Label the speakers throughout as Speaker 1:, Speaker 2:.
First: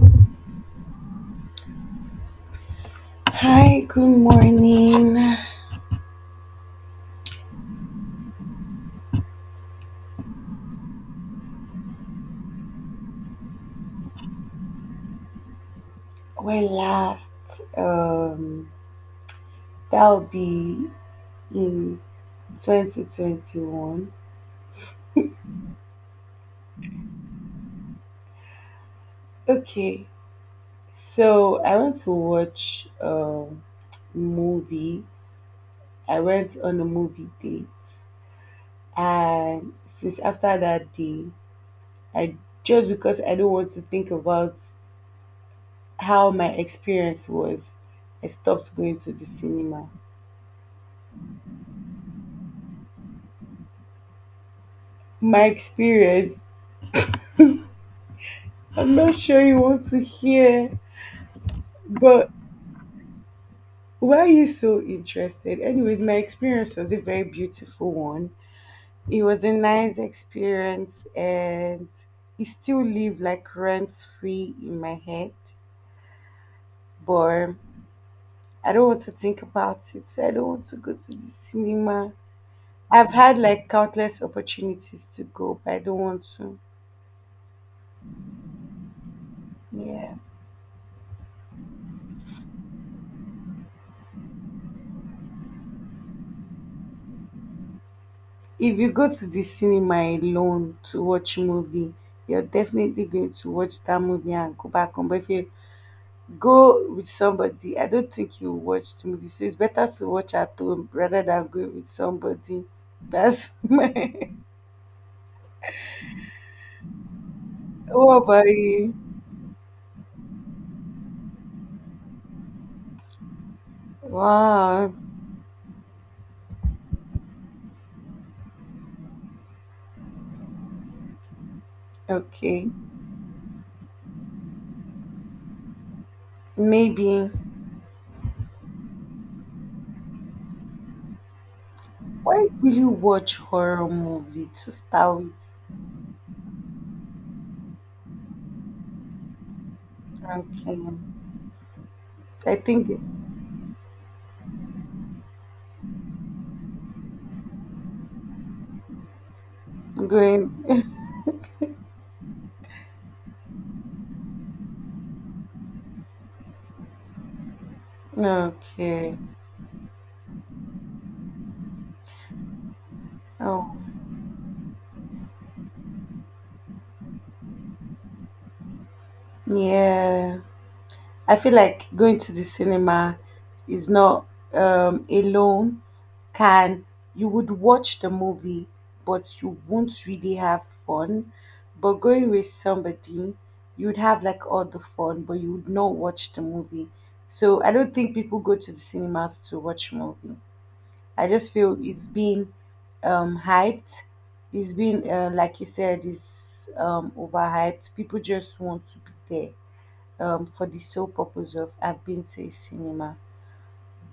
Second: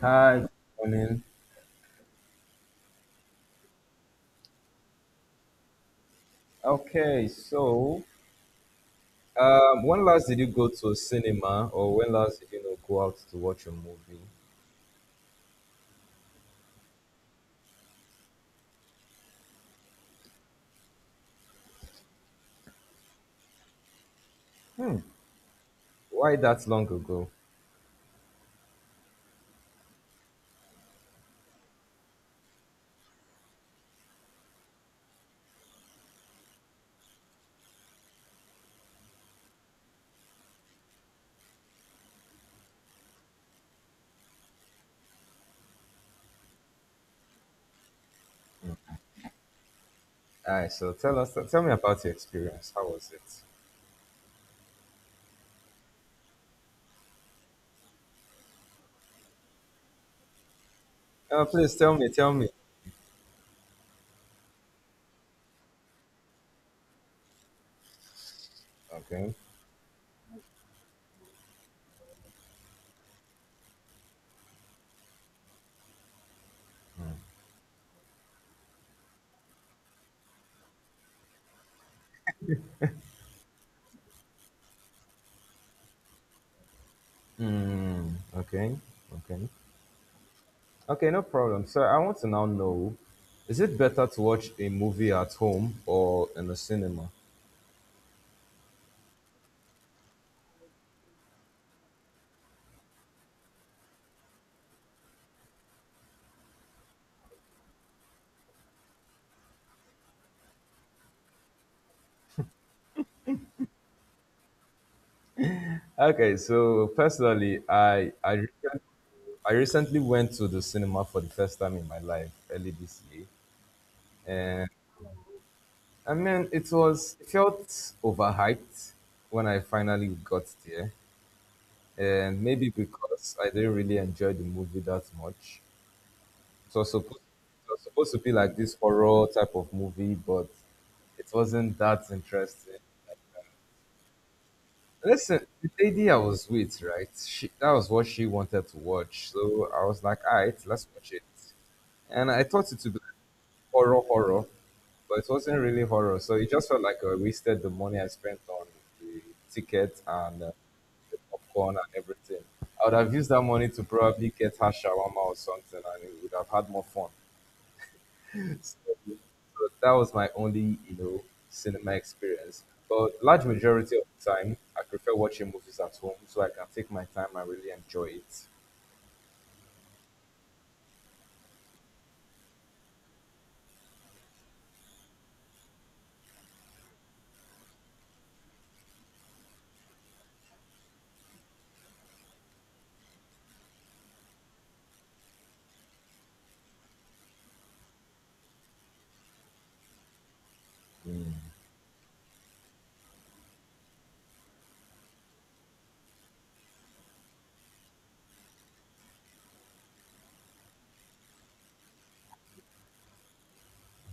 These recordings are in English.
Speaker 1: Hi, good morning.
Speaker 2: Hi, good morning.
Speaker 1: Okay, so when last did you go to a cinema, or when last did you know go out to watch a movie?
Speaker 2: Where last? Um, That'll be in 2021.
Speaker 1: Hmm, why that long ago?
Speaker 2: Okay, so I went to watch a movie. I went on a movie day, and since after that day, I just because I don't want to think about how my experience was, I stopped going to the cinema.
Speaker 1: All right, so tell me about your experience. How was it?
Speaker 2: My experience, I'm not sure you want to hear,
Speaker 1: Please tell me,
Speaker 2: but
Speaker 1: tell me.
Speaker 2: why are you so interested? Anyways, my experience was a very beautiful one. It
Speaker 1: Okay.
Speaker 2: was a nice experience and it still live like rent free in my head. But I don't want to think about it. So I don't want to go to the cinema. I've had like countless opportunities to go, but I don't want to.
Speaker 1: Hmm. Okay. Okay.
Speaker 2: Yeah.
Speaker 1: Okay. No problem. So I want to now know: Is it better to watch a movie at home or in the cinema?
Speaker 2: If you go to the cinema alone to watch movie, you're definitely going to watch that movie and go back home. But if you're go with somebody. I don't think you watch the movie, so it's better to watch at home rather than go with somebody. That's my.
Speaker 1: Okay, so personally,
Speaker 2: What about you?
Speaker 1: I recently went to the cinema for the first time in my life early this year. And
Speaker 2: Wow.
Speaker 1: I mean, it felt overhyped when I finally got there. And
Speaker 2: Okay.
Speaker 1: maybe because I didn't really enjoy the movie that much.
Speaker 2: Maybe.
Speaker 1: It was supposed to be like this horror type of movie, but it wasn't that
Speaker 2: Why will
Speaker 1: interesting.
Speaker 2: you watch horror movie to start with?
Speaker 1: Listen, the lady I was with, right? That was what she wanted to watch. So I was like, all right, let's
Speaker 2: Okay.
Speaker 1: watch it. And I
Speaker 2: I
Speaker 1: thought it
Speaker 2: think
Speaker 1: would be like horror, but it wasn't really horror. So it just felt like I wasted the money I spent on the ticket and
Speaker 2: going.
Speaker 1: the popcorn and everything. I would have used that money to probably get her shawarma or something, and it would have had more fun. So,
Speaker 2: Okay.
Speaker 1: so that was my only, cinema experience. But large
Speaker 2: Oh,
Speaker 1: majority of the time, I prefer watching movies at home, so I can take my time and really enjoy it.
Speaker 2: yeah. I feel like going to the cinema is not, alone, can, you would watch the movie but you won't really have fun. But going with somebody, you would have like all the fun, but you would not watch the movie. So I don't think people go to the cinemas to watch movie. I
Speaker 1: Mm.
Speaker 2: just feel it's being hyped. It's been, like you said, it's overhyped. People just want to be there for the sole purpose of I've been to a cinema.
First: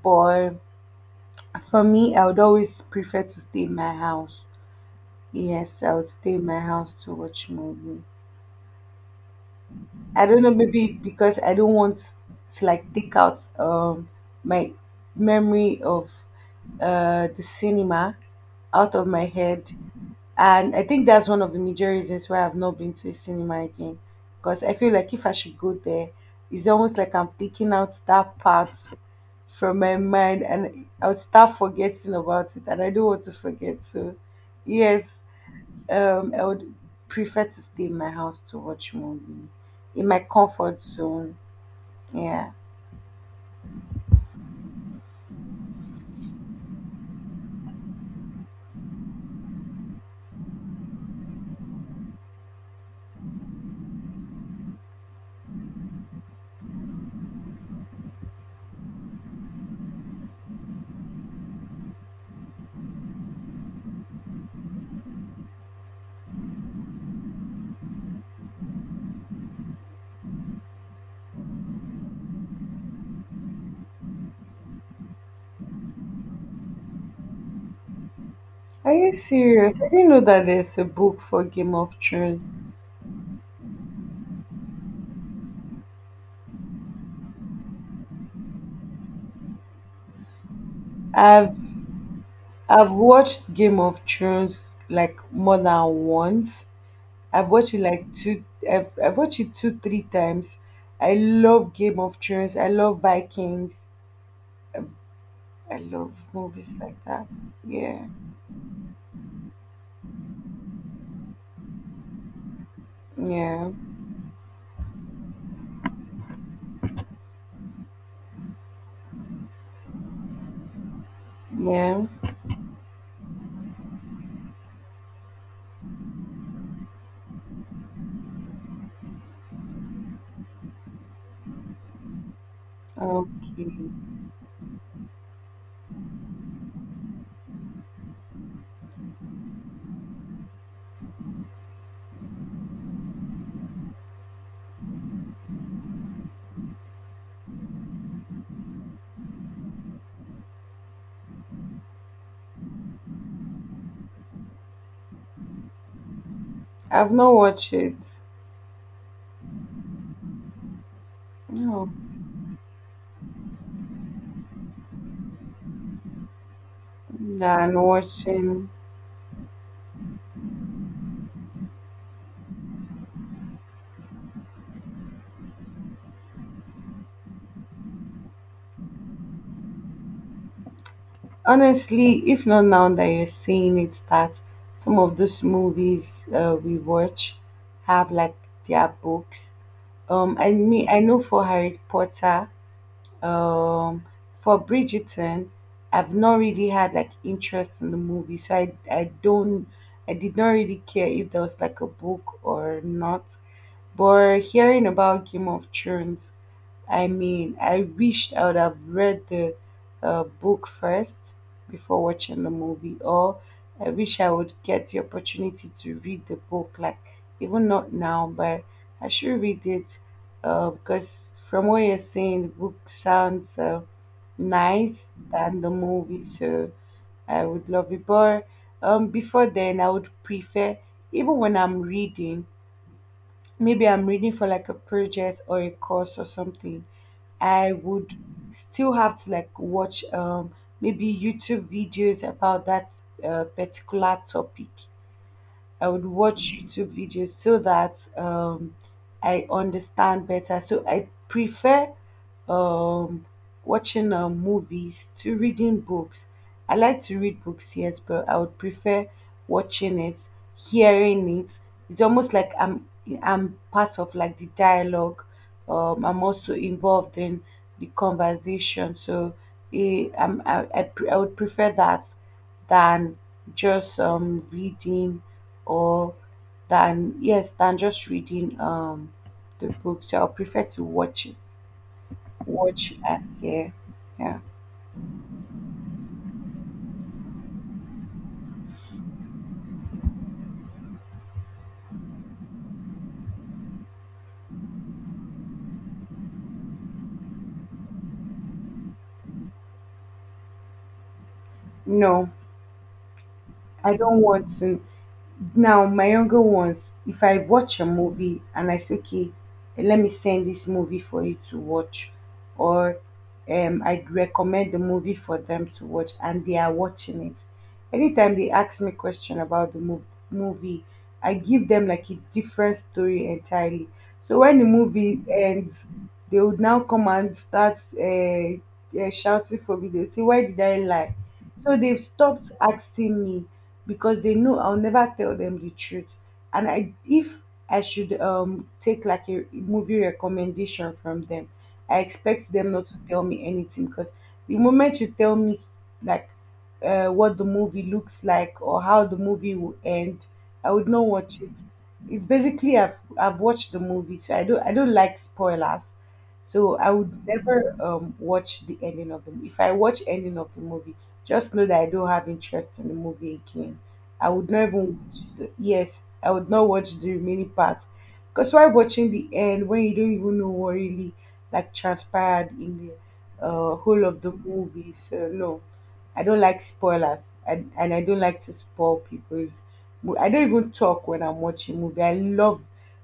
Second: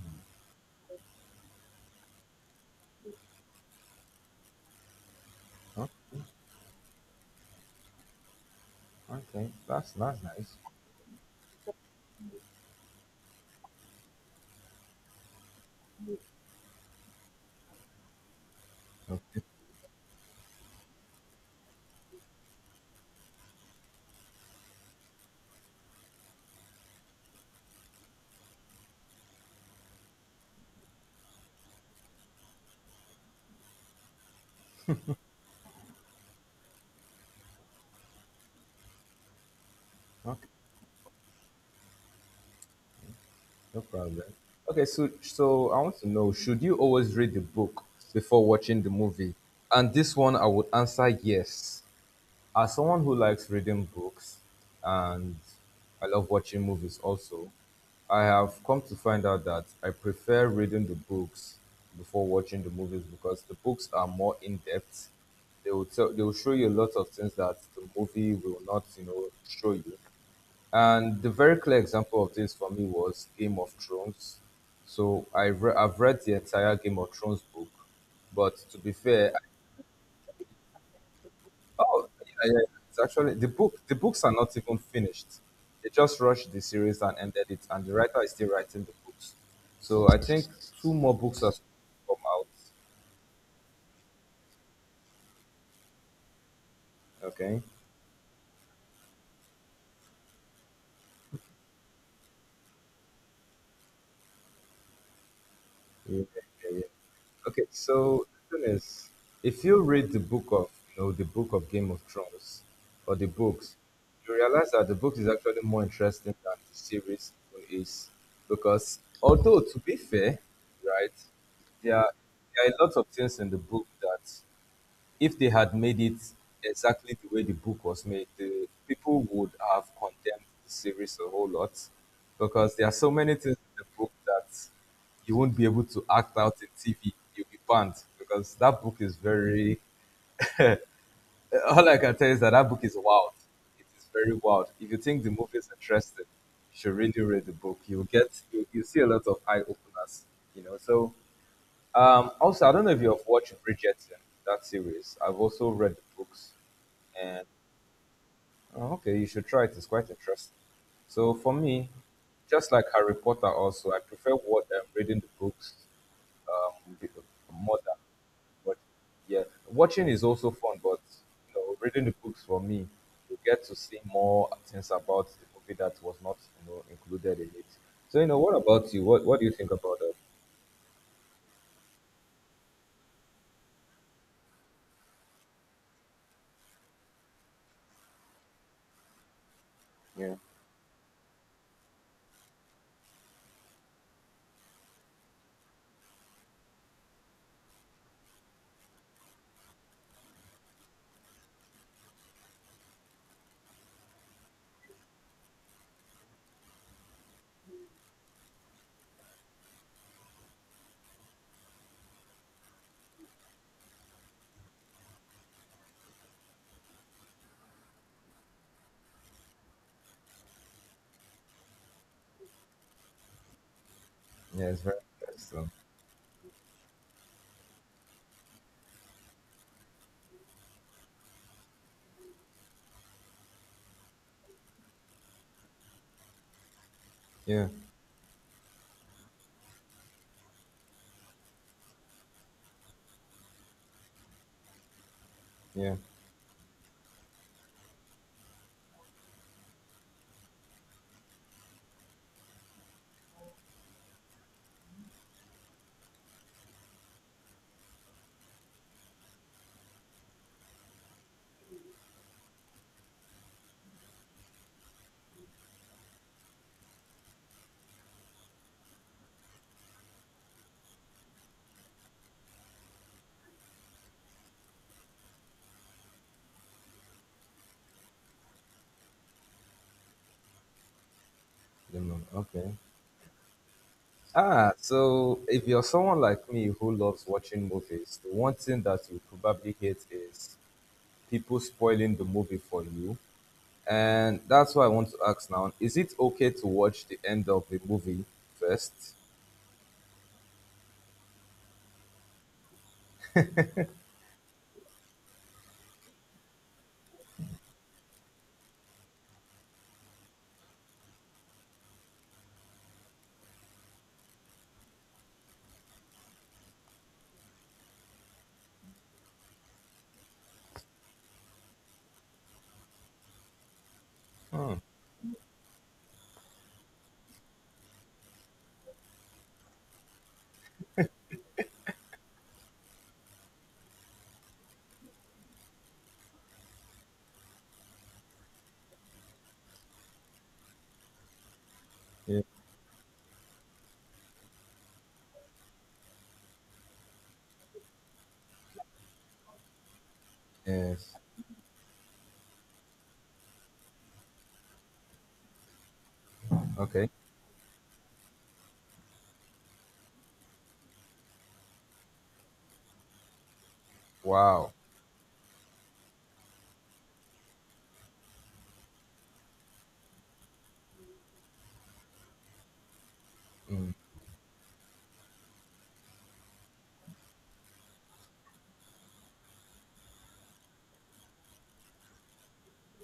Speaker 2: But for me, I would always prefer to stay in my house. Yes,
Speaker 1: Okay,
Speaker 2: I would stay in my house to watch movie.
Speaker 1: okay, that's
Speaker 2: I don't know,
Speaker 1: nice.
Speaker 2: maybe because I don't want to like take out my memory of the cinema out of my
Speaker 1: Okay,
Speaker 2: head. And I think that's one of the major reasons why I've not been to a cinema again. Because I feel like if I should go there, it's almost like I'm taking out that part from my mind and I'll start forgetting about it and I don't want to forget. So yes, I would prefer to stay in my house to watch movie. In my
Speaker 1: okay.
Speaker 2: comfort zone. Yeah.
Speaker 1: No problem. Okay, so I want to know: Should you always read the book before watching the movie? And this one, I would answer yes. As someone who likes reading books, and I love watching movies also, I have come to find out that I prefer reading the books before watching the movies because the books are more in depth. They will show you a lot of things that the movie will not, show you. And the very clear example of this for me was Game of Thrones. So I've read the entire Game of Thrones book, but to
Speaker 2: Are
Speaker 1: be
Speaker 2: you
Speaker 1: fair,
Speaker 2: serious? I didn't know that there's a book for Game
Speaker 1: I,
Speaker 2: of
Speaker 1: oh
Speaker 2: Thrones.
Speaker 1: yeah, it's actually the book. The books are not even finished. They just rushed the series and ended it, and the writer is still writing the books. So I think two more books are
Speaker 2: I've
Speaker 1: supposed to come out.
Speaker 2: I've watched Game of Thrones like more than once. I've
Speaker 1: Okay.
Speaker 2: watched it like two I've watched it two, three times. I love Game of Thrones. I love Vikings. I love movies like
Speaker 1: Yeah.
Speaker 2: that.
Speaker 1: Okay,
Speaker 2: Yeah,
Speaker 1: so the thing is, if you read the book of the book of Game of Thrones or the
Speaker 2: yeah,
Speaker 1: books, you realize that the book is actually more interesting than the series even is because although to be fair, right, there
Speaker 2: yeah.
Speaker 1: are, there are a lot of things in the book that if they had made it exactly the way the book was made, the people would have condemned the series a whole lot because there are so many things
Speaker 2: Okay.
Speaker 1: in the book that you won't be able to act out in TV. You'll be banned because that book is very. All I can tell you is that that book is wild. It is very wild. If you think the movie is interesting, you should really read the book. You'll get you you see a lot of eye openers. You know. So also, I don't know if you have watched Bridgerton, that series. I've also read the books.
Speaker 2: I've not
Speaker 1: And
Speaker 2: watched it.
Speaker 1: oh, okay, you should try it. It's quite interesting. So for
Speaker 2: No,
Speaker 1: me, just like Harry Potter, also I prefer what reading the books um, be-
Speaker 2: than
Speaker 1: more than watching.
Speaker 2: watching.
Speaker 1: Yeah, watching is also fun, but you know, reading the books for me, you get to see more things about the movie that was not included in it. So you know, what about you? What do you think about that?
Speaker 2: Honestly, if not now that you're seeing it, that some of those movies we watch have like their books.
Speaker 1: Yeah.
Speaker 2: I mean, I know for Harry Potter. Um, for Bridgerton, I've not really had like interest in the movie, so I don't, I did not really care if there was like a book or not. But hearing about Game of Thrones, I mean, I wished I would have read the book first before watching the movie, or I wish I would get the opportunity to read the book, like even not now, but I should read it, because from what you're saying, the book sounds
Speaker 1: Yeah, it's very
Speaker 2: nice than the
Speaker 1: interesting.
Speaker 2: movie, so I would love it. But before then, I would prefer, even when I'm reading, maybe I'm reading for like a project or a course or something,
Speaker 1: Yeah,
Speaker 2: I would still have to like watch maybe YouTube videos about that particular topic. I
Speaker 1: yeah.
Speaker 2: would watch YouTube videos so that I understand better. So I prefer um, watching movies to reading books. I like to read books, yes, but I would prefer watching it, hearing it. It's almost like I'm part of like the dialogue. I'm also involved in the conversation, so I would prefer that than just reading, or than just reading the book, so I prefer to watch it,
Speaker 1: Lemon. Okay.
Speaker 2: watch and hear, yeah.
Speaker 1: Ah, so if you're someone like me who loves watching movies, the one thing that you probably hate is people spoiling the movie for you. And that's why I want to ask now, is it okay to watch the end of the movie first?
Speaker 2: No, I don't want to. Now, my younger ones, if I watch a movie and I say, okay, let me send this movie for you to watch, or I'd recommend the movie for them to watch, and they are watching it. Anytime they ask me question about the movie, I give them like a different story entirely. So when the
Speaker 1: Hmm.
Speaker 2: movie ends, they would now come and start shouting for me. They say, "Why did I lie? So they've stopped asking me because they know I'll never tell them the truth. And if I should take like a movie recommendation from them, I
Speaker 1: Ye-
Speaker 2: expect them not to tell me anything because the moment you tell me like what the movie looks like or how the movie will end, I would not
Speaker 1: Yes.
Speaker 2: watch it. It's basically I've, watched the movie, so I don't like spoilers. So I
Speaker 1: Okay.
Speaker 2: would never watch the ending of the movie. If I watch ending of the movie, just know that I don't have interest in the movie again. I would not
Speaker 1: Wow.
Speaker 2: even watch the, yes, I would not watch the remaining part. Because why watching the end when you don't even know what really like transpired in the
Speaker 1: Hmm.
Speaker 2: whole of the movie? So no, I don't like spoilers, and I don't like to spoil people's. I don't even talk when I'm watching movie. I love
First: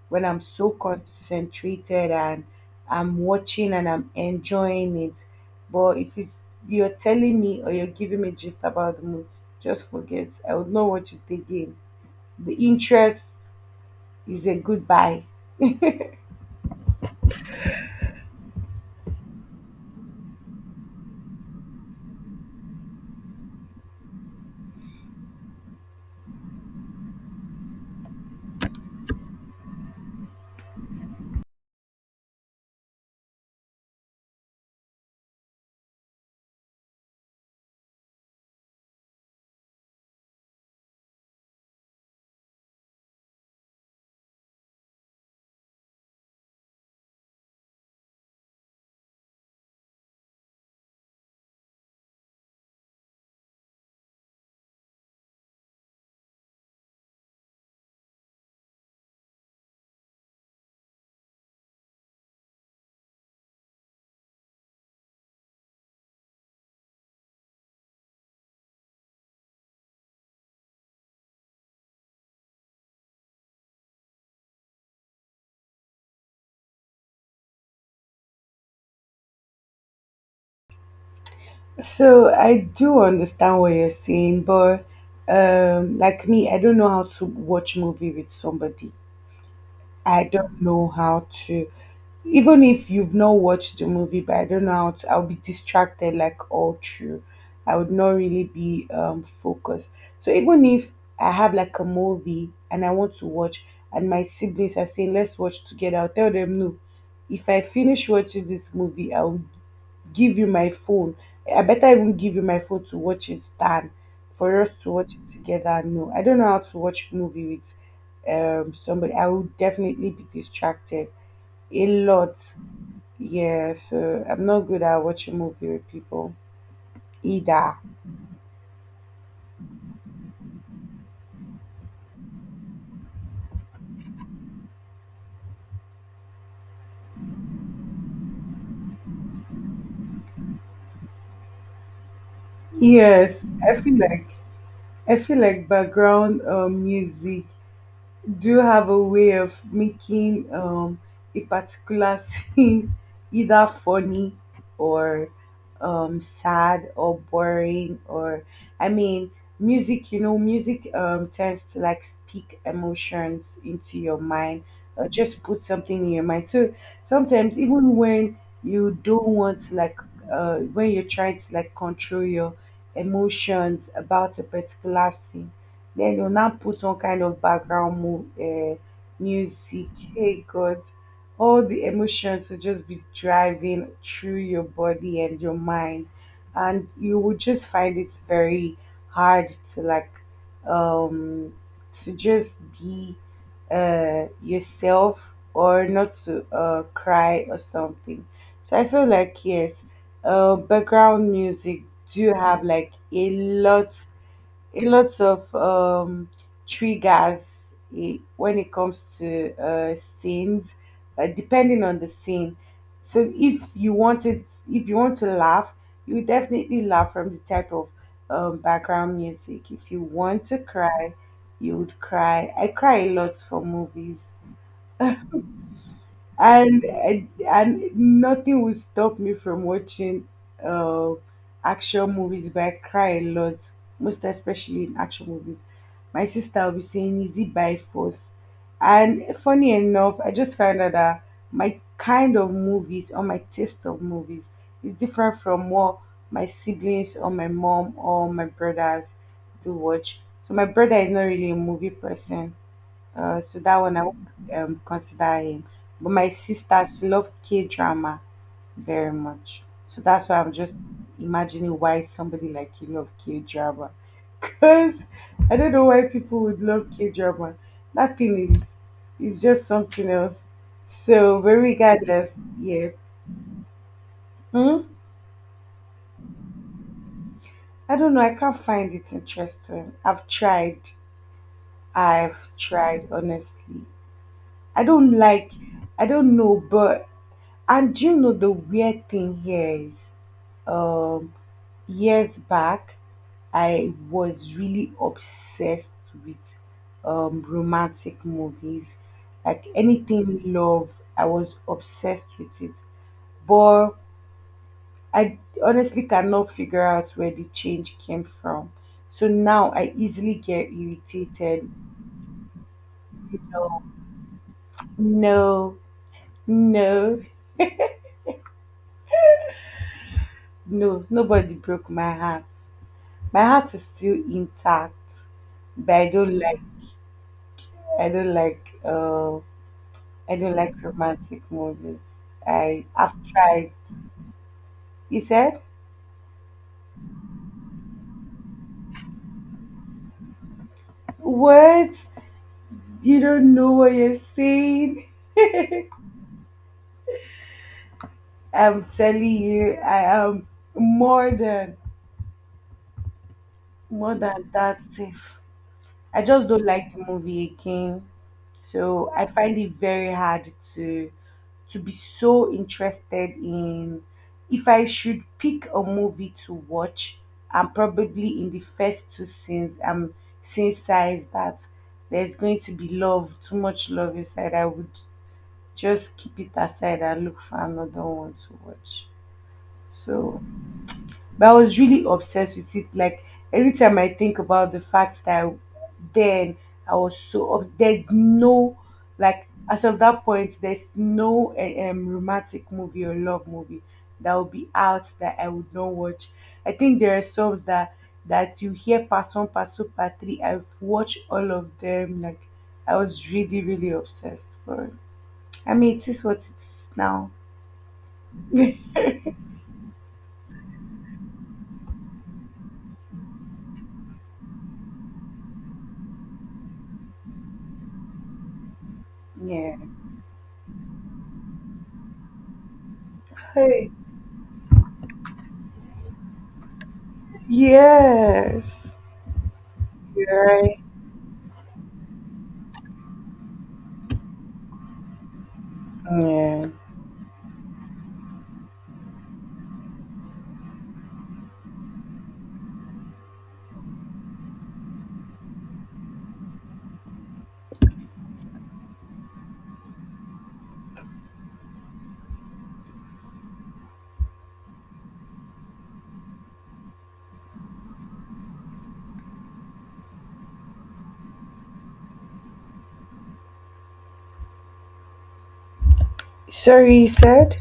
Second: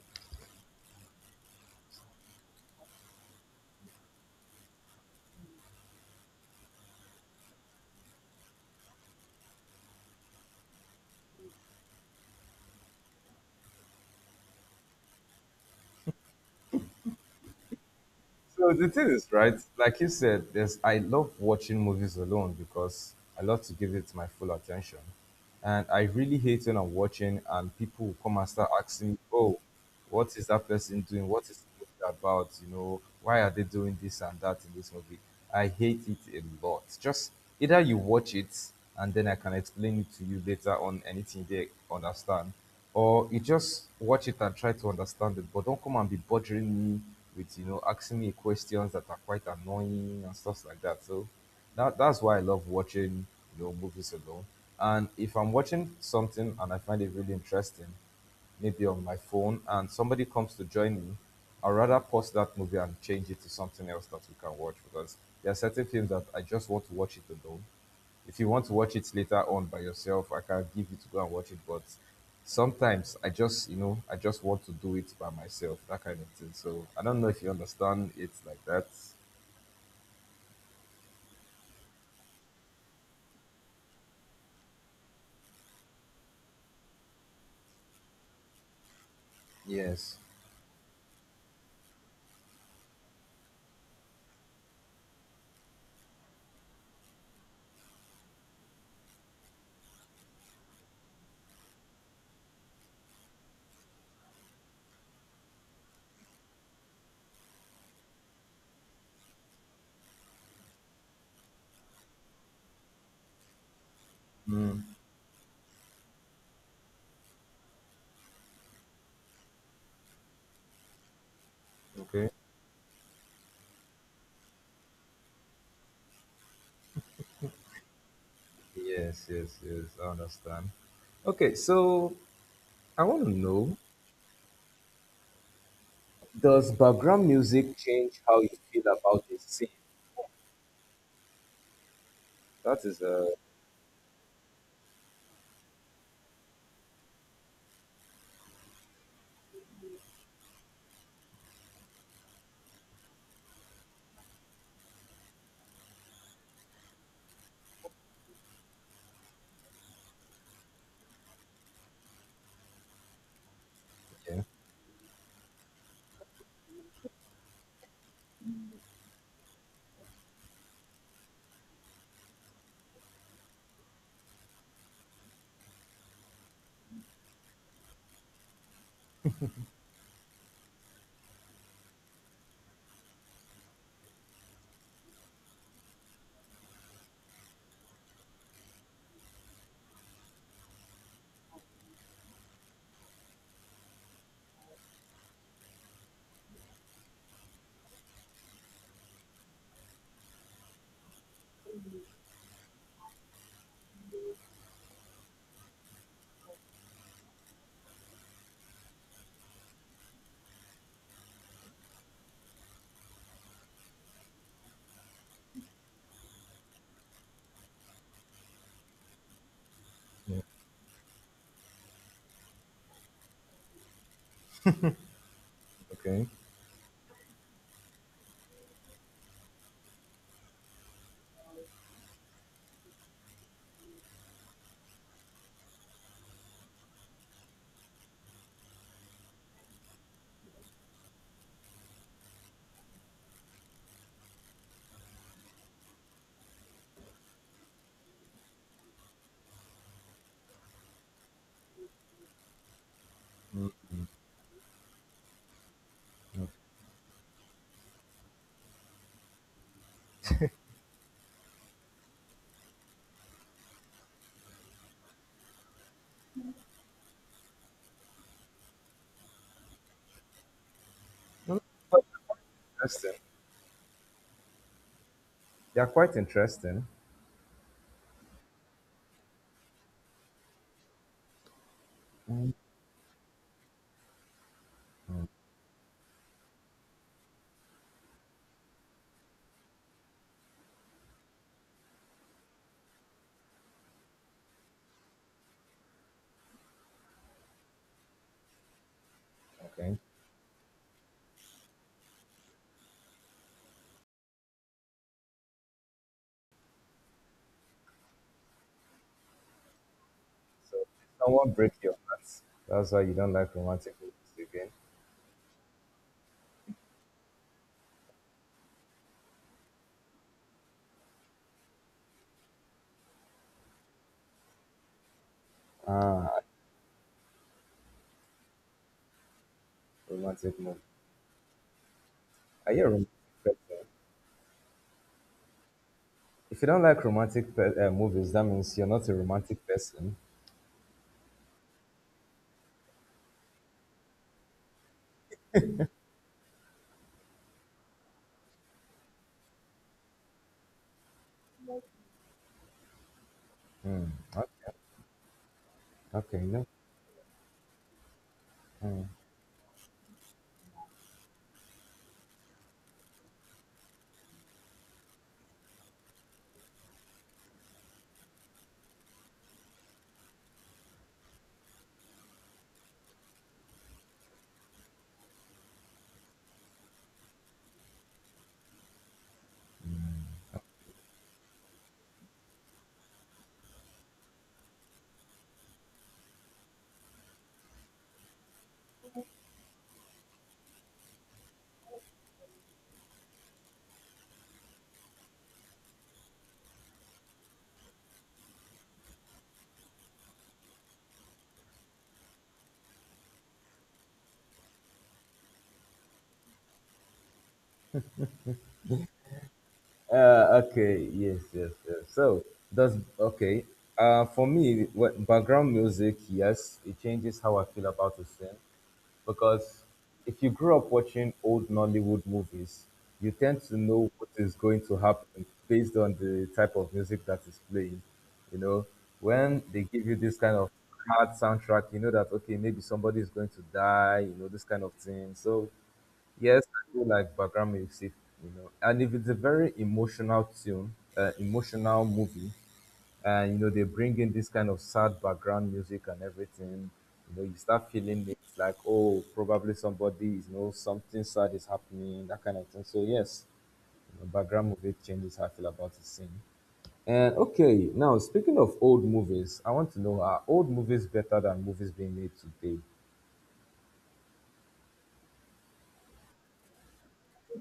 Speaker 2: when I'm so concentrated and I'm watching and I'm enjoying it. But if it's you're telling me or you're giving me gist about the movie, just forget. I would not watch it again. The interest is a goodbye.
Speaker 1: So the thing is, right? Like you said, there's I love watching movies alone because I love to give it my full attention, and I really hate when I'm watching and people will come and start asking me, "Oh, what is that person doing? What is the movie about? You know, why are they doing this and that in this movie?" I hate it a lot. Just either you watch it and then I can explain it to you later on anything they understand, or you just watch it and try to understand it, but don't come and be bothering me with asking me questions that are quite annoying and stuff like that. So that's why I love watching movies alone. And if I'm watching something and I find it really interesting, maybe on my phone and somebody comes to join me, I'd rather pause that movie and change it to something else that we can watch because there are certain films that I just want to watch it alone. If you want to watch it later on by yourself, I can give you to go and watch it. But sometimes I just, you know, I just want to do it by myself, that kind of thing. So I don't know if you understand it like that.
Speaker 2: So I do understand what you're saying, but like me, I don't know how to watch movie with somebody.
Speaker 1: Yes.
Speaker 2: I don't know how to. Even if you've not watched the movie, but I don't know how to, I'll be distracted like all through. I would not really be focused. So even if I have like a movie and I want to watch, and my siblings are saying let's watch together, I'll tell them no. If I finish watching this movie, I'll give you my phone. I better even give you my phone to watch it than for us to watch it together. No, I don't know how to watch movie with somebody. I would definitely be distracted a
Speaker 1: Okay.
Speaker 2: lot, yeah, so I'm not good at watching movie with people either.
Speaker 1: Yes. I understand. Okay, so I want to know. Does background music change how you feel about a scene? That is
Speaker 2: Yes, I feel like, background music, do you have a way of making a particular scene either funny or sad or boring or I mean music, you know music tends to like speak emotions into your
Speaker 1: okay.
Speaker 2: mind or just put something in your mind, so sometimes even when you don't want to like, when you're trying to like control your emotions about a particular scene, then they'll now put on kind of background music. Hey God, all the emotions will just be driving through your body and your mind, and you will just find it very hard to like, um to just be yourself or not to cry or something. So I feel like yes, background music do have like a lot, a lot of triggers when it comes to scenes, depending on the scene. So if you wanted, if you want to laugh, you will definitely laugh from the type of background music. If you want to cry, you would cry. I cry a lot for movies,
Speaker 1: Okay. Okay.
Speaker 2: and, nothing will stop me from watching uh, action movies, but I cry a lot, most especially in action movies. My sister will be saying is it by force, and funny enough I just found out that my kind of movies or my taste of movies is different from what my siblings or my mom or my brothers do watch. So my brother is not really a movie person, so that one I won't consider him. But my sisters love K drama very much. So that's why I'm just imagining why somebody like you love K drama. Because I don't know why people would love K drama. That thing is, just something else. So but
Speaker 1: No, no, quite
Speaker 2: regardless, yeah.
Speaker 1: interesting.
Speaker 2: Hmm?
Speaker 1: They are quite interesting.
Speaker 2: I don't know, I can't find it interesting. I've tried. I've tried honestly. I don't like I don't know, but and do you know the weird thing here is, um, years back, I was really obsessed with romantic movies. Like
Speaker 1: Okay.
Speaker 2: anything love, I was obsessed with it. But I honestly cannot figure out where the change came from. So now I easily get
Speaker 1: So did someone
Speaker 2: irritated.
Speaker 1: break your heart? That's why you don't
Speaker 2: You
Speaker 1: like
Speaker 2: know,
Speaker 1: romantic movies again.
Speaker 2: no, no, no, nobody broke my heart. My heart is still intact. But
Speaker 1: Ah,
Speaker 2: I don't like uh, I don't
Speaker 1: romantic
Speaker 2: like
Speaker 1: movie.
Speaker 2: romantic movies.
Speaker 1: Are you
Speaker 2: I
Speaker 1: a romantic
Speaker 2: I've tried.
Speaker 1: person?
Speaker 2: You said
Speaker 1: If you don't like movies, that means you're not a romantic person.
Speaker 2: what? You don't know what you're saying. I'm telling you, I am more than
Speaker 1: Hmm.
Speaker 2: more than
Speaker 1: Okay.
Speaker 2: that. Safe. I
Speaker 1: Okay.
Speaker 2: just don't
Speaker 1: No.
Speaker 2: like the movie again. So I find it very hard to be so interested in if I should pick a movie to watch, I'm probably in the first two scenes I'm sensitized that there's going to be love, too much love inside. I would just keep it aside and look for another one to watch. So but I was really obsessed with it. Like every time I think about the fact that then I was so there's no, like, as of that point there's no romantic movie or love movie that will be out that I would not watch. I think there are some that you hear part one, part two, part three. I've watched all of them. Like I was really obsessed. But I mean it is what it is now.
Speaker 1: Okay, yes. So does okay. For me, what background music? Yes, it changes how I feel about a scene
Speaker 2: Yeah.
Speaker 1: because if you grew up watching old Nollywood movies, you tend to
Speaker 2: Hey.
Speaker 1: know what is going to happen based on the type of music that is playing. You
Speaker 2: Yes.
Speaker 1: know, when they give you this
Speaker 2: You're
Speaker 1: kind of
Speaker 2: right.
Speaker 1: hard soundtrack, you know that okay, maybe somebody is going to die. You know, this kind of thing. So yes,
Speaker 2: Yeah.
Speaker 1: I feel like background music, you know, and if it's a very emotional emotional movie, and you know they bring in this kind of sad background music and everything, you know you start feeling it's like oh probably somebody is you know something sad is happening, that kind of thing. So yes, you know, background music changes how I feel about the scene. And okay, now speaking of old movies, I want to know, are old movies better than movies being made today?
Speaker 2: Sorry, he said.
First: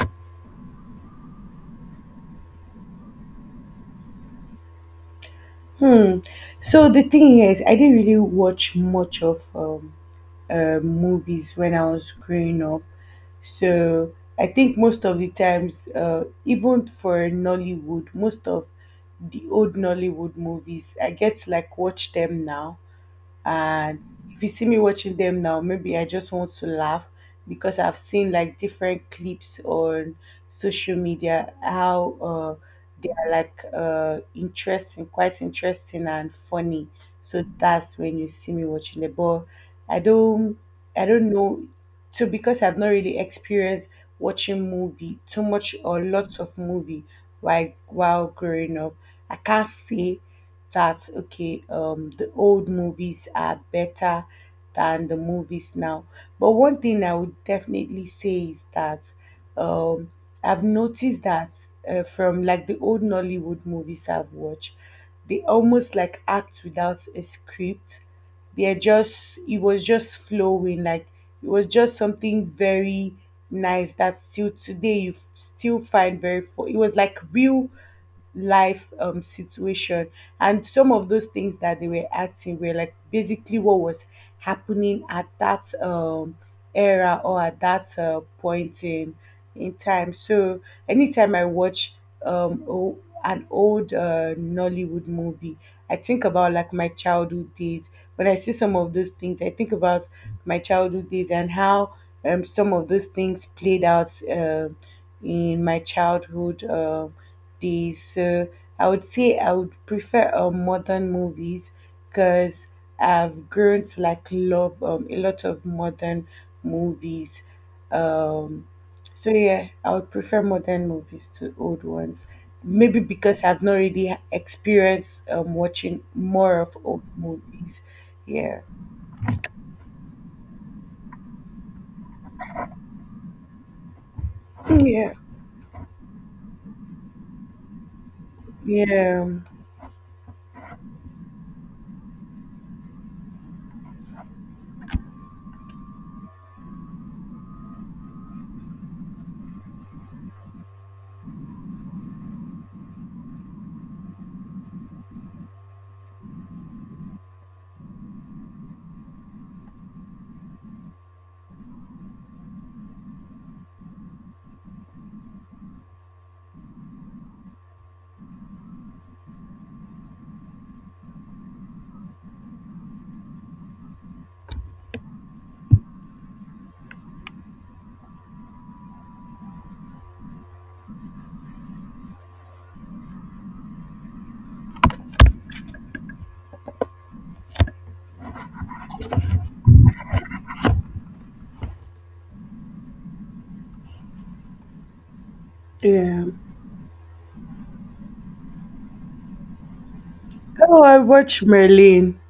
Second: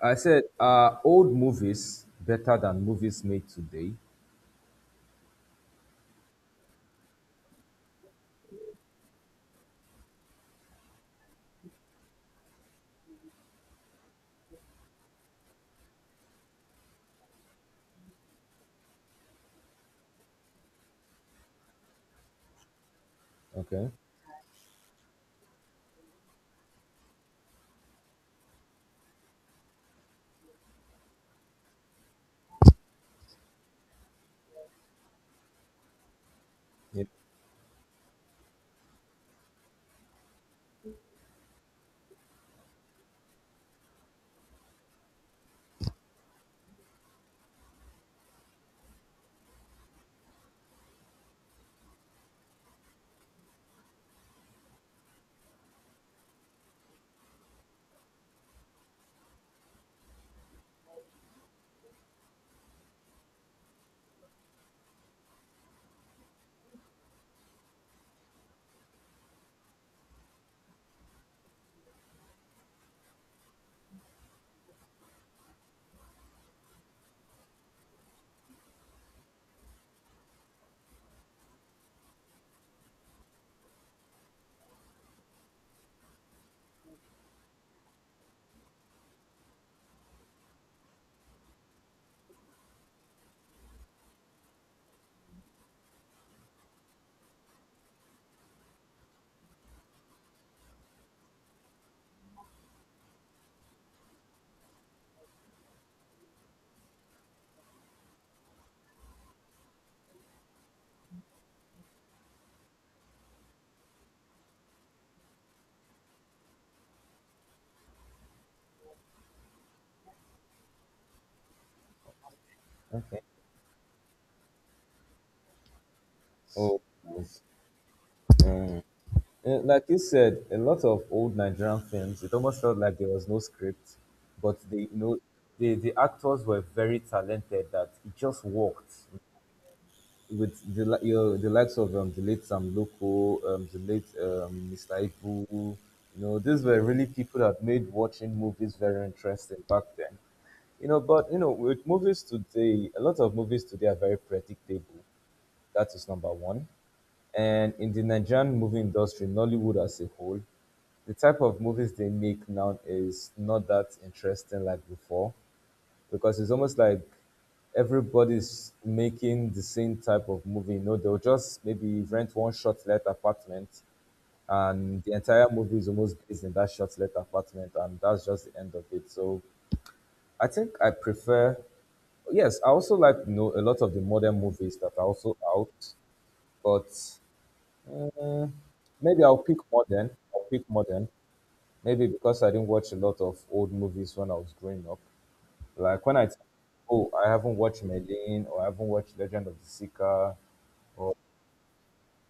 Speaker 1: I said, are old movies better than movies made today?
Speaker 2: Hmm. So the thing here is, I didn't really watch much of movies when I was growing up. So I think most of the times, even for Nollywood, most of the old Nollywood movies, I get to like watch them now.
Speaker 1: Okay.
Speaker 2: And if you see me watching them now maybe I just want to laugh because I've seen like different clips on social media how they are like interesting, quite interesting and funny.
Speaker 1: Yeah.
Speaker 2: So that's when you see me watching them. But i don't I don't know. So because I've not really experienced watching movie too much or lots of movie while growing up, I can't say that, okay, um, the old movies are better than the movies now. But one thing I would definitely say is that, um, I've noticed that, from like the old Nollywood movies I've watched, they almost like act without a script. They're just It was just flowing, like it was just something very nice that still today you still find very it was like real life, situation. And some of those things that they were acting were like basically what was happening at that, era or at that, point in time. So anytime I watch, um, an old, Nollywood movie, I think about like my childhood days. When I see some of those things, I think about my childhood days and how, some of those things played out, um, in my childhood, um, days. So I would say I would prefer, modern movies because I've grown to like love, a lot of modern movies. Um, so yeah, I would prefer modern movies to old ones. Maybe
Speaker 1: Okay.
Speaker 2: because I've not really experienced, watching more of
Speaker 1: Oh
Speaker 2: old
Speaker 1: yes.
Speaker 2: movies. Yeah.
Speaker 1: Like you said, a lot of old Nigerian films, it almost felt like there was no script, but they, you
Speaker 2: Yeah.
Speaker 1: know, the actors were very talented that it just worked
Speaker 2: Yeah.
Speaker 1: with the li- your the likes of the late Sam Loco, the late Mr. Ibu. You know, these were really people that made watching movies very interesting back then. You know, but you know, with movies today, a lot of movies today are very predictable, that is number one. And in the Nigerian movie industry, Nollywood as a whole, the type of movies they make now is not that interesting like before because it's almost like everybody's making the same type of movie. You know, they'll just maybe rent one short let apartment and the entire movie is almost based in that short let apartment and that's just the end of it. So I think I prefer yes, I also like you know a lot of the modern movies that are also out, but maybe I'll pick modern. I'll pick modern. Maybe because I didn't watch a lot of old movies when I was growing up. Like when
Speaker 2: Yeah.
Speaker 1: think, oh, I haven't watched Merlin or I haven't watched Legend of the Seeker,
Speaker 2: Oh, I watched Merlin,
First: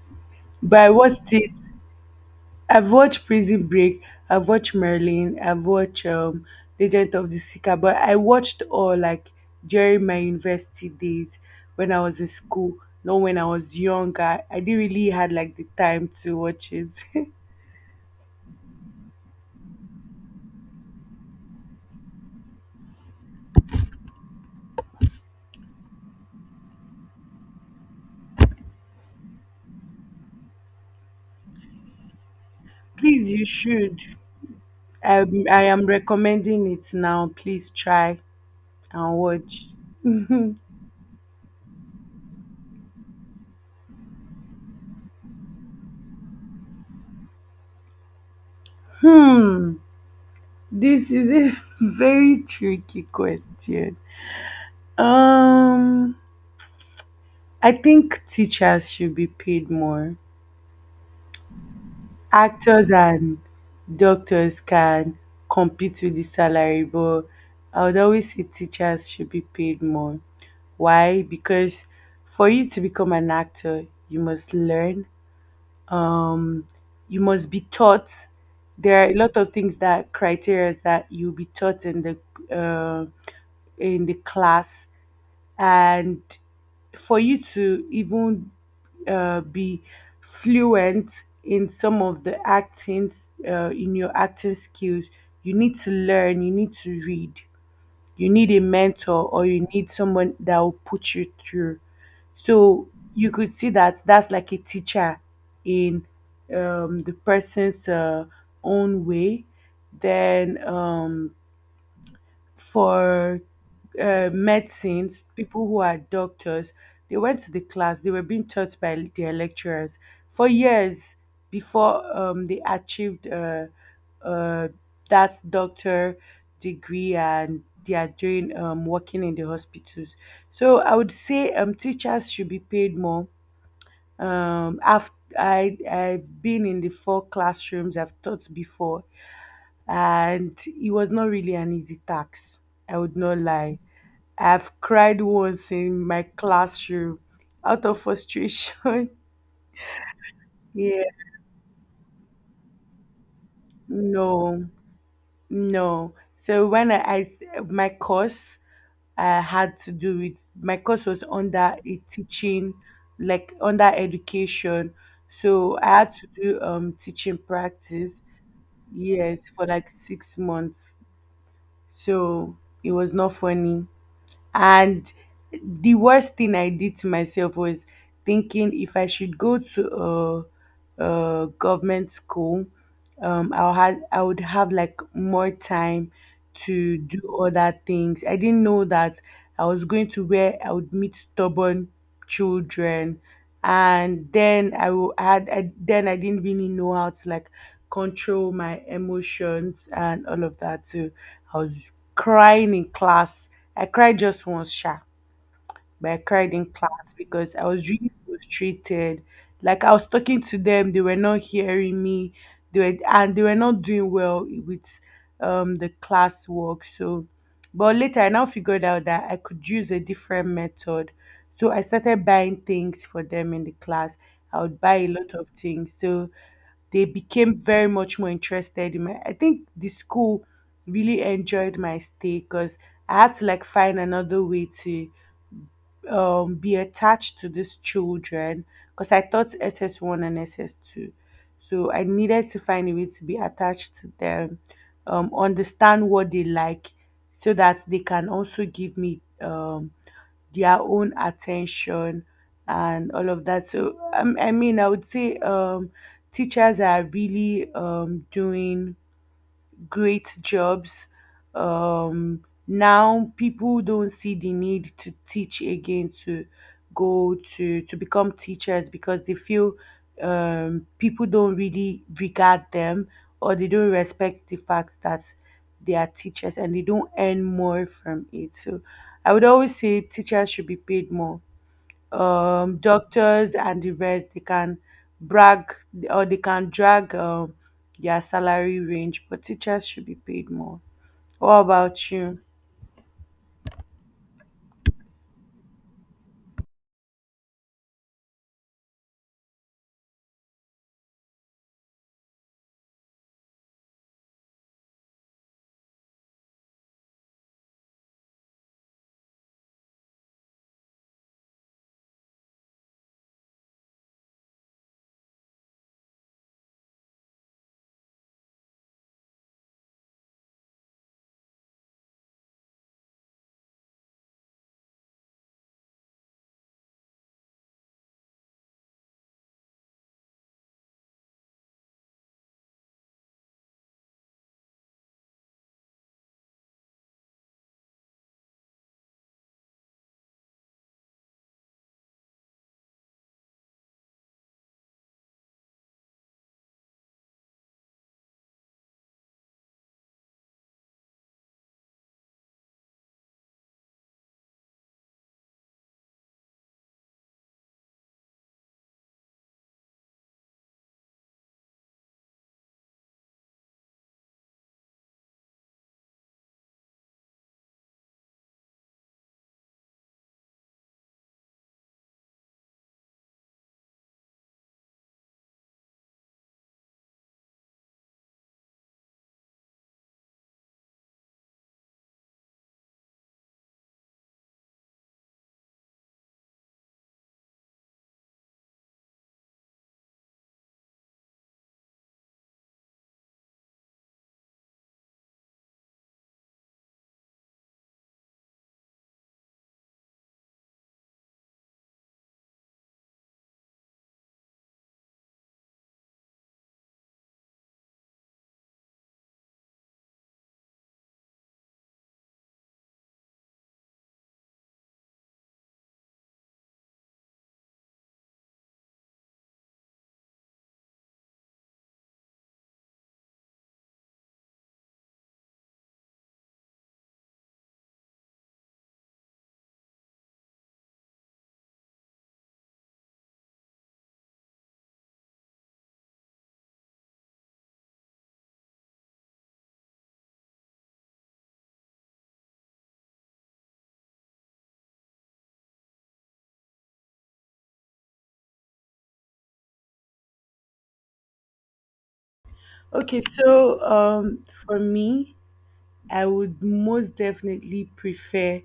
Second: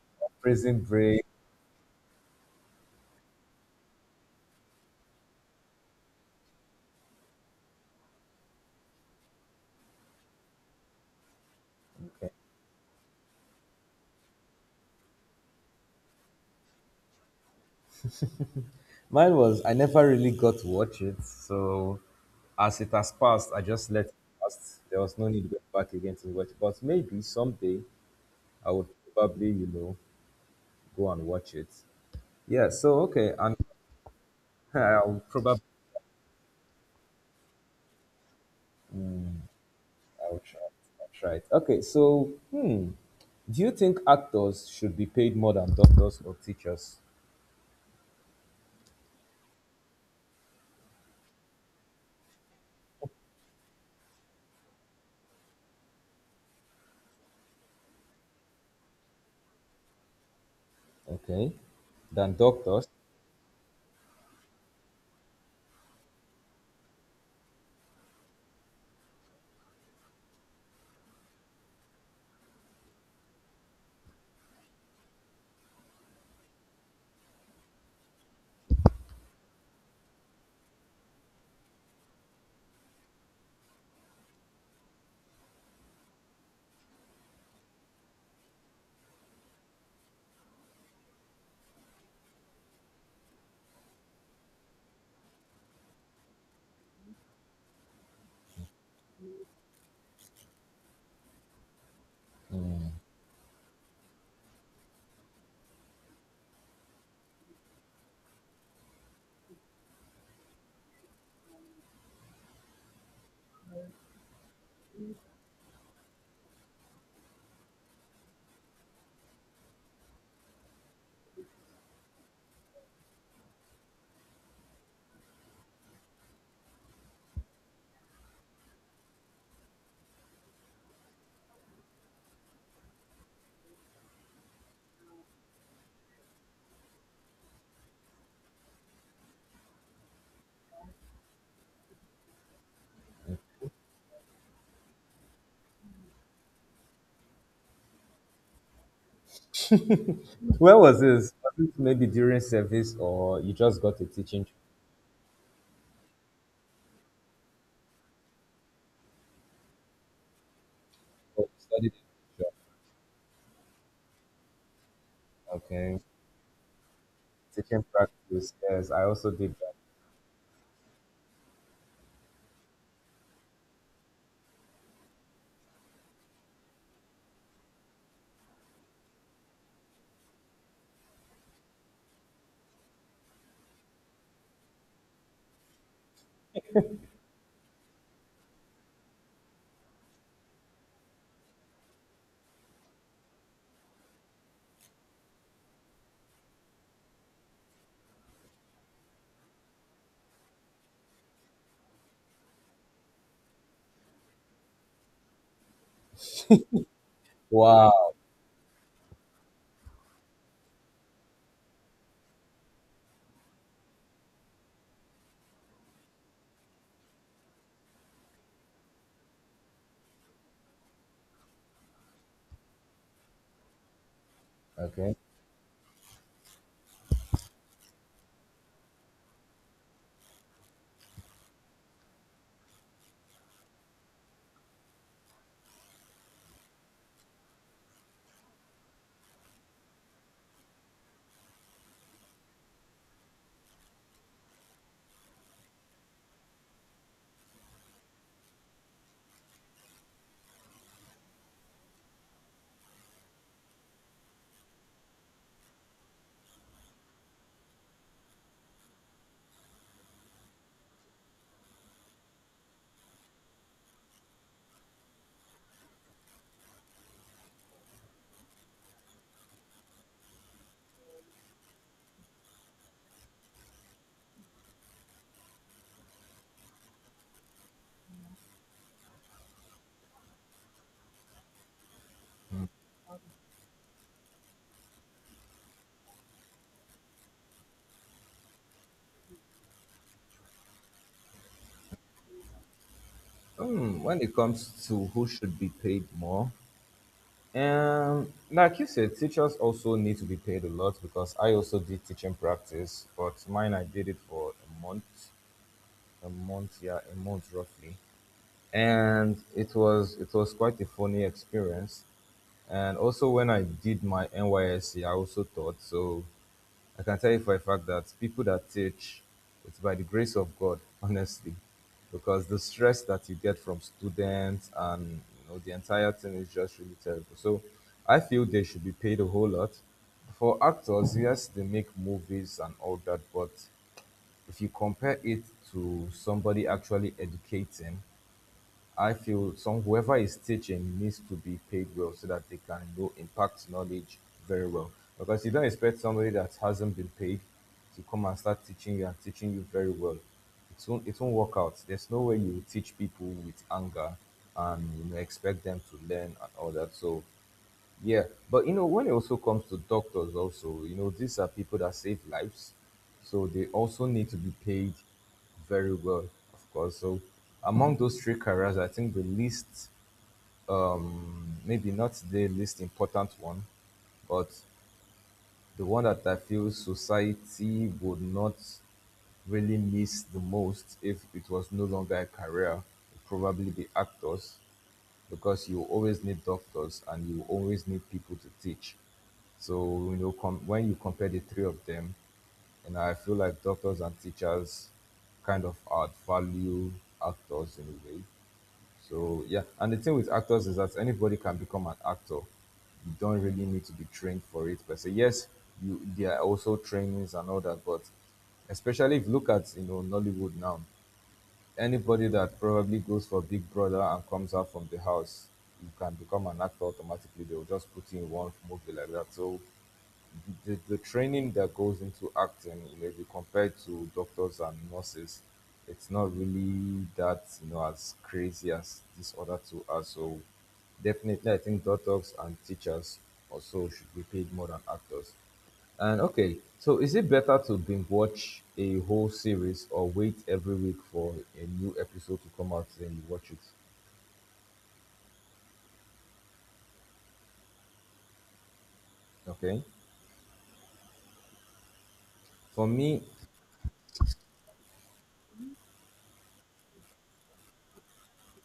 Speaker 2: but
Speaker 1: Prison
Speaker 2: I
Speaker 1: Break.
Speaker 2: watched it. I've watched Prison Break. I've watched Merlin. I've watched, Legend of the Seeker. But I watched all like during my university days when I was in
Speaker 1: Okay.
Speaker 2: school, not when I was younger. I didn't really had like the time to watch it.
Speaker 1: Mine was I never really got to watch it, so as it has passed, I just let it pass. There was no need to go back again to watch it. But maybe someday I would probably, you know, go and watch it. Yeah. So
Speaker 2: Please,
Speaker 1: okay,
Speaker 2: you
Speaker 1: and
Speaker 2: should.
Speaker 1: I'll
Speaker 2: I,
Speaker 1: probably
Speaker 2: I am recommending it now. Please try and watch.
Speaker 1: I'll try. I'll try it. Okay, so hmm, do you think actors should be paid more than doctors or teachers?
Speaker 2: Hmm. This is a very tricky question. Um, I think teachers should be paid more.
Speaker 1: Okay, than doctors.
Speaker 2: Actors and doctors can compete with the salary, but I would always say teachers should be paid more. Why? Because for you to become an actor, you must learn um you must be taught. There are a lot of things that criteria that you'll be taught in the, in the class. And for you to even, be fluent in some of the acting, in your acting skills, you need to learn you need to read. You need a mentor or you need someone that will put you through. So you could see that that's like a teacher in, the person's, own way. Then, for, medicines, people who are doctors, they went to the class, they were being taught by their lecturers for years before, they achieved, uh, that doctor degree and they are doing, working in the hospitals. So I would say, teachers should be paid more. Um, I've, I've been in the four classrooms, I've taught before and it was not really an easy task. I would not lie. I've cried once in my classroom out of frustration.
Speaker 1: Where was
Speaker 2: Yeah,
Speaker 1: this? Was it maybe during service, or you just got a teaching job?
Speaker 2: no, no. So I my course, I had to do it. My course was
Speaker 1: Oh, you
Speaker 2: under
Speaker 1: studied a
Speaker 2: a
Speaker 1: teaching job.
Speaker 2: teaching, like under education. So I
Speaker 1: Okay,
Speaker 2: had to do, um, teaching
Speaker 1: teaching
Speaker 2: practice.
Speaker 1: practice. Yes, I also
Speaker 2: Yes,
Speaker 1: did
Speaker 2: for
Speaker 1: that.
Speaker 2: like 6 months. So it was not funny. And the worst thing I did to myself was thinking if I should go to a government school, I would have like more time to do other things. I didn't know that I was going to where I would meet stubborn children, and then I will had I, then I didn't really know how to like control my emotions and all of that. So I was crying in class. I cried just once, sha, but I cried in class because I was really
Speaker 1: Wow.
Speaker 2: frustrated. Like I was talking to them, they were not hearing me. They were not doing well with, um, the classwork. So, but later I now figured out that I could use a different method. So I started buying things for them in the class. I would buy a
Speaker 1: Okay.
Speaker 2: lot of things. So they became very much more interested in my. I think the school really enjoyed my stay because I had to like find another way to, be attached to these children because I taught SS1 and SS2. So I needed to find a way to be attached to them, understand what they like so that they can also give me, their own attention and all of that. So, I mean, I would say, teachers are really, doing great jobs. Um, now people don't see the need to teach again to go to become teachers because they feel, people don't really regard them or they don't respect the fact that they are teachers and they don't earn more from it. So I would always say teachers should be paid more. Um, doctors and the rest they can brag or they can drag, their salary range, but teachers should be paid more. What about you?
Speaker 1: When it comes to who should be paid more, like you said, teachers also need to be paid a lot because I also did teaching practice, but mine I did it for a month, a month roughly and it was quite a funny experience. And also when I did my NYSC, I also taught. So I can tell you for a fact that people that teach, it's by the grace of God, honestly, because the stress that you get from students and you know the entire thing is just really terrible. So I feel they should be paid a whole lot. For actors, yes, they make movies and all that, but if you compare it to somebody actually educating, I feel some whoever is teaching needs to be paid well so that they can know impact knowledge very well. Because you don't expect somebody that hasn't been paid to come and start teaching you and teaching you very well. It won't work out. There's no way you teach people with anger and you know, expect them to learn and all that. So yeah, but you know, when it also comes to doctors, also, you know, these are people that save lives, so they also need to be paid very well, of course. So, among those three careers, I think the least, maybe not the least important one, but the one that I feel society would not really miss the most if it was no longer a career would probably be actors because you always need doctors and you always need people to teach. So you know, when you compare the three of them, and I feel like doctors and teachers kind of outvalue actors in a way. So yeah, and the thing with actors is that anybody can become an actor. You don't really need to be trained for it per se. Yes, you there are also trainings and all that, but especially if you look at you know Nollywood now. Anybody that probably goes for Big Brother and comes out from the house, you can become an actor automatically. They'll just put you in one movie like that. So the training that goes into acting, you know, if you compare to doctors and nurses, it's not really that, you know, as crazy as these other two are. So definitely I think doctors and teachers also should be paid more than actors. And okay, so is it better to binge watch a whole series or wait every week for a new episode to come out and you watch it? Okay. For
Speaker 2: Okay,
Speaker 1: me,
Speaker 2: so, for me, I would most definitely prefer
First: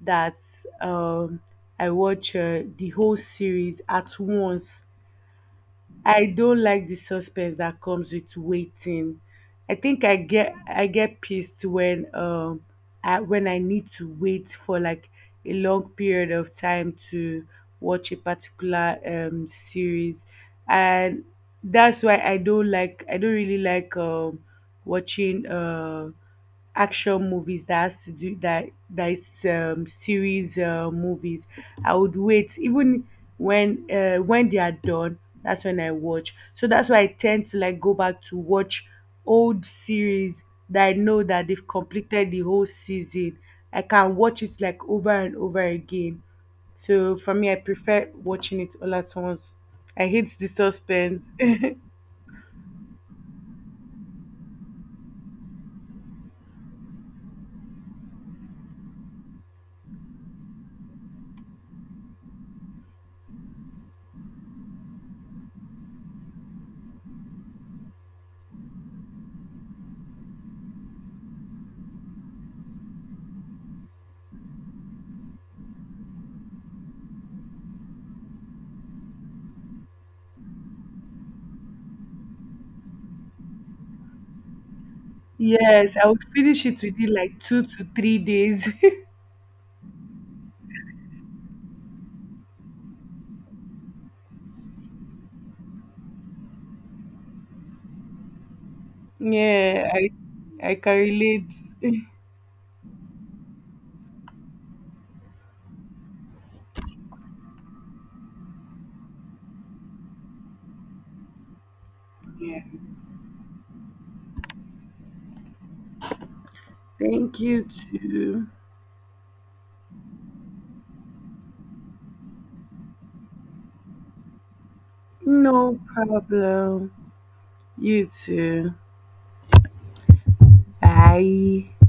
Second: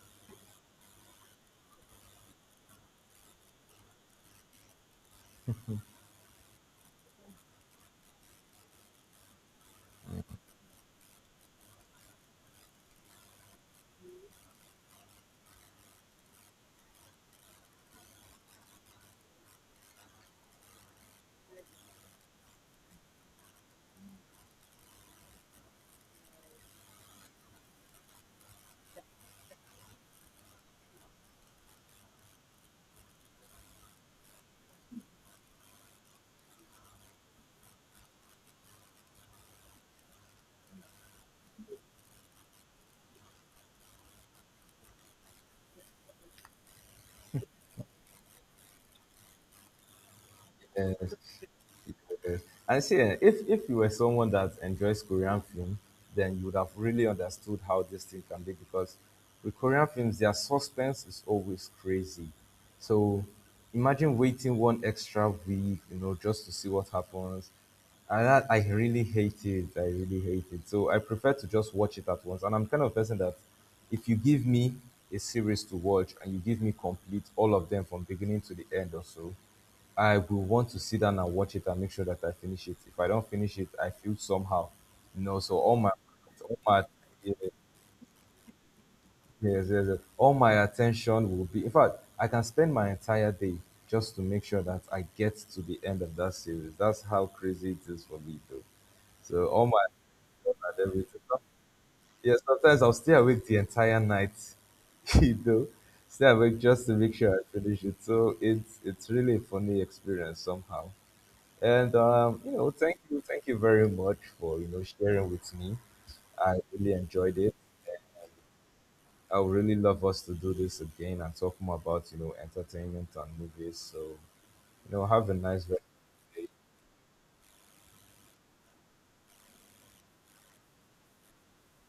Speaker 2: that, um, I watch, the whole series at once. I don't like the suspense that comes with waiting. I think I get pissed when, um, when I need to wait for like a long period of time to watch a particular, um, series, and that's why I don't like I don't really like, um, watching, uh, action movies that has to do that is, series, movies. I would wait even when, when they are done, that's when I watch. So that's why I tend to like go back to watch old series that I know that they've completed the whole season. I can watch it like over and over again. So for me, I prefer watching it all at once. I hate the suspense.
Speaker 1: yes. And see, eh, if you were someone that enjoys Korean film, then you would have really understood how this thing can be because with Korean films, their suspense is always crazy. So imagine waiting one extra week, you know, just to see what happens. And that, I really hate it. I really hate it. So I prefer to just watch it at once. And I'm kind of person that if you give me a series to watch and you give me complete all of them from beginning to the end or so, I will want to sit down and watch it and make sure that I finish it. If I don't finish it, I feel somehow. You know, so
Speaker 2: Yes, I would
Speaker 1: all
Speaker 2: finish it
Speaker 1: my
Speaker 2: within
Speaker 1: yeah,
Speaker 2: like 2 to 3 days.
Speaker 1: yes, yes, yes. All my attention will be in fact, I can spend my entire day just to make sure that I get to the end of that series. That's how crazy it is for me though. So all my
Speaker 2: Yeah,
Speaker 1: phone
Speaker 2: I
Speaker 1: and
Speaker 2: can
Speaker 1: everything.
Speaker 2: relate.
Speaker 1: Yeah, sometimes I'll stay awake the entire night, you know, stay awake just to make sure I finish it. So it's really a funny experience somehow. And you
Speaker 2: Yeah.
Speaker 1: know, thank you very much for you know sharing with me. I really enjoyed
Speaker 2: Thank
Speaker 1: it.
Speaker 2: you too.
Speaker 1: I would really love us to do this again and talk more about you know entertainment and movies. So you know, have a nice rest
Speaker 2: No
Speaker 1: of your day.
Speaker 2: problem. You too. Bye.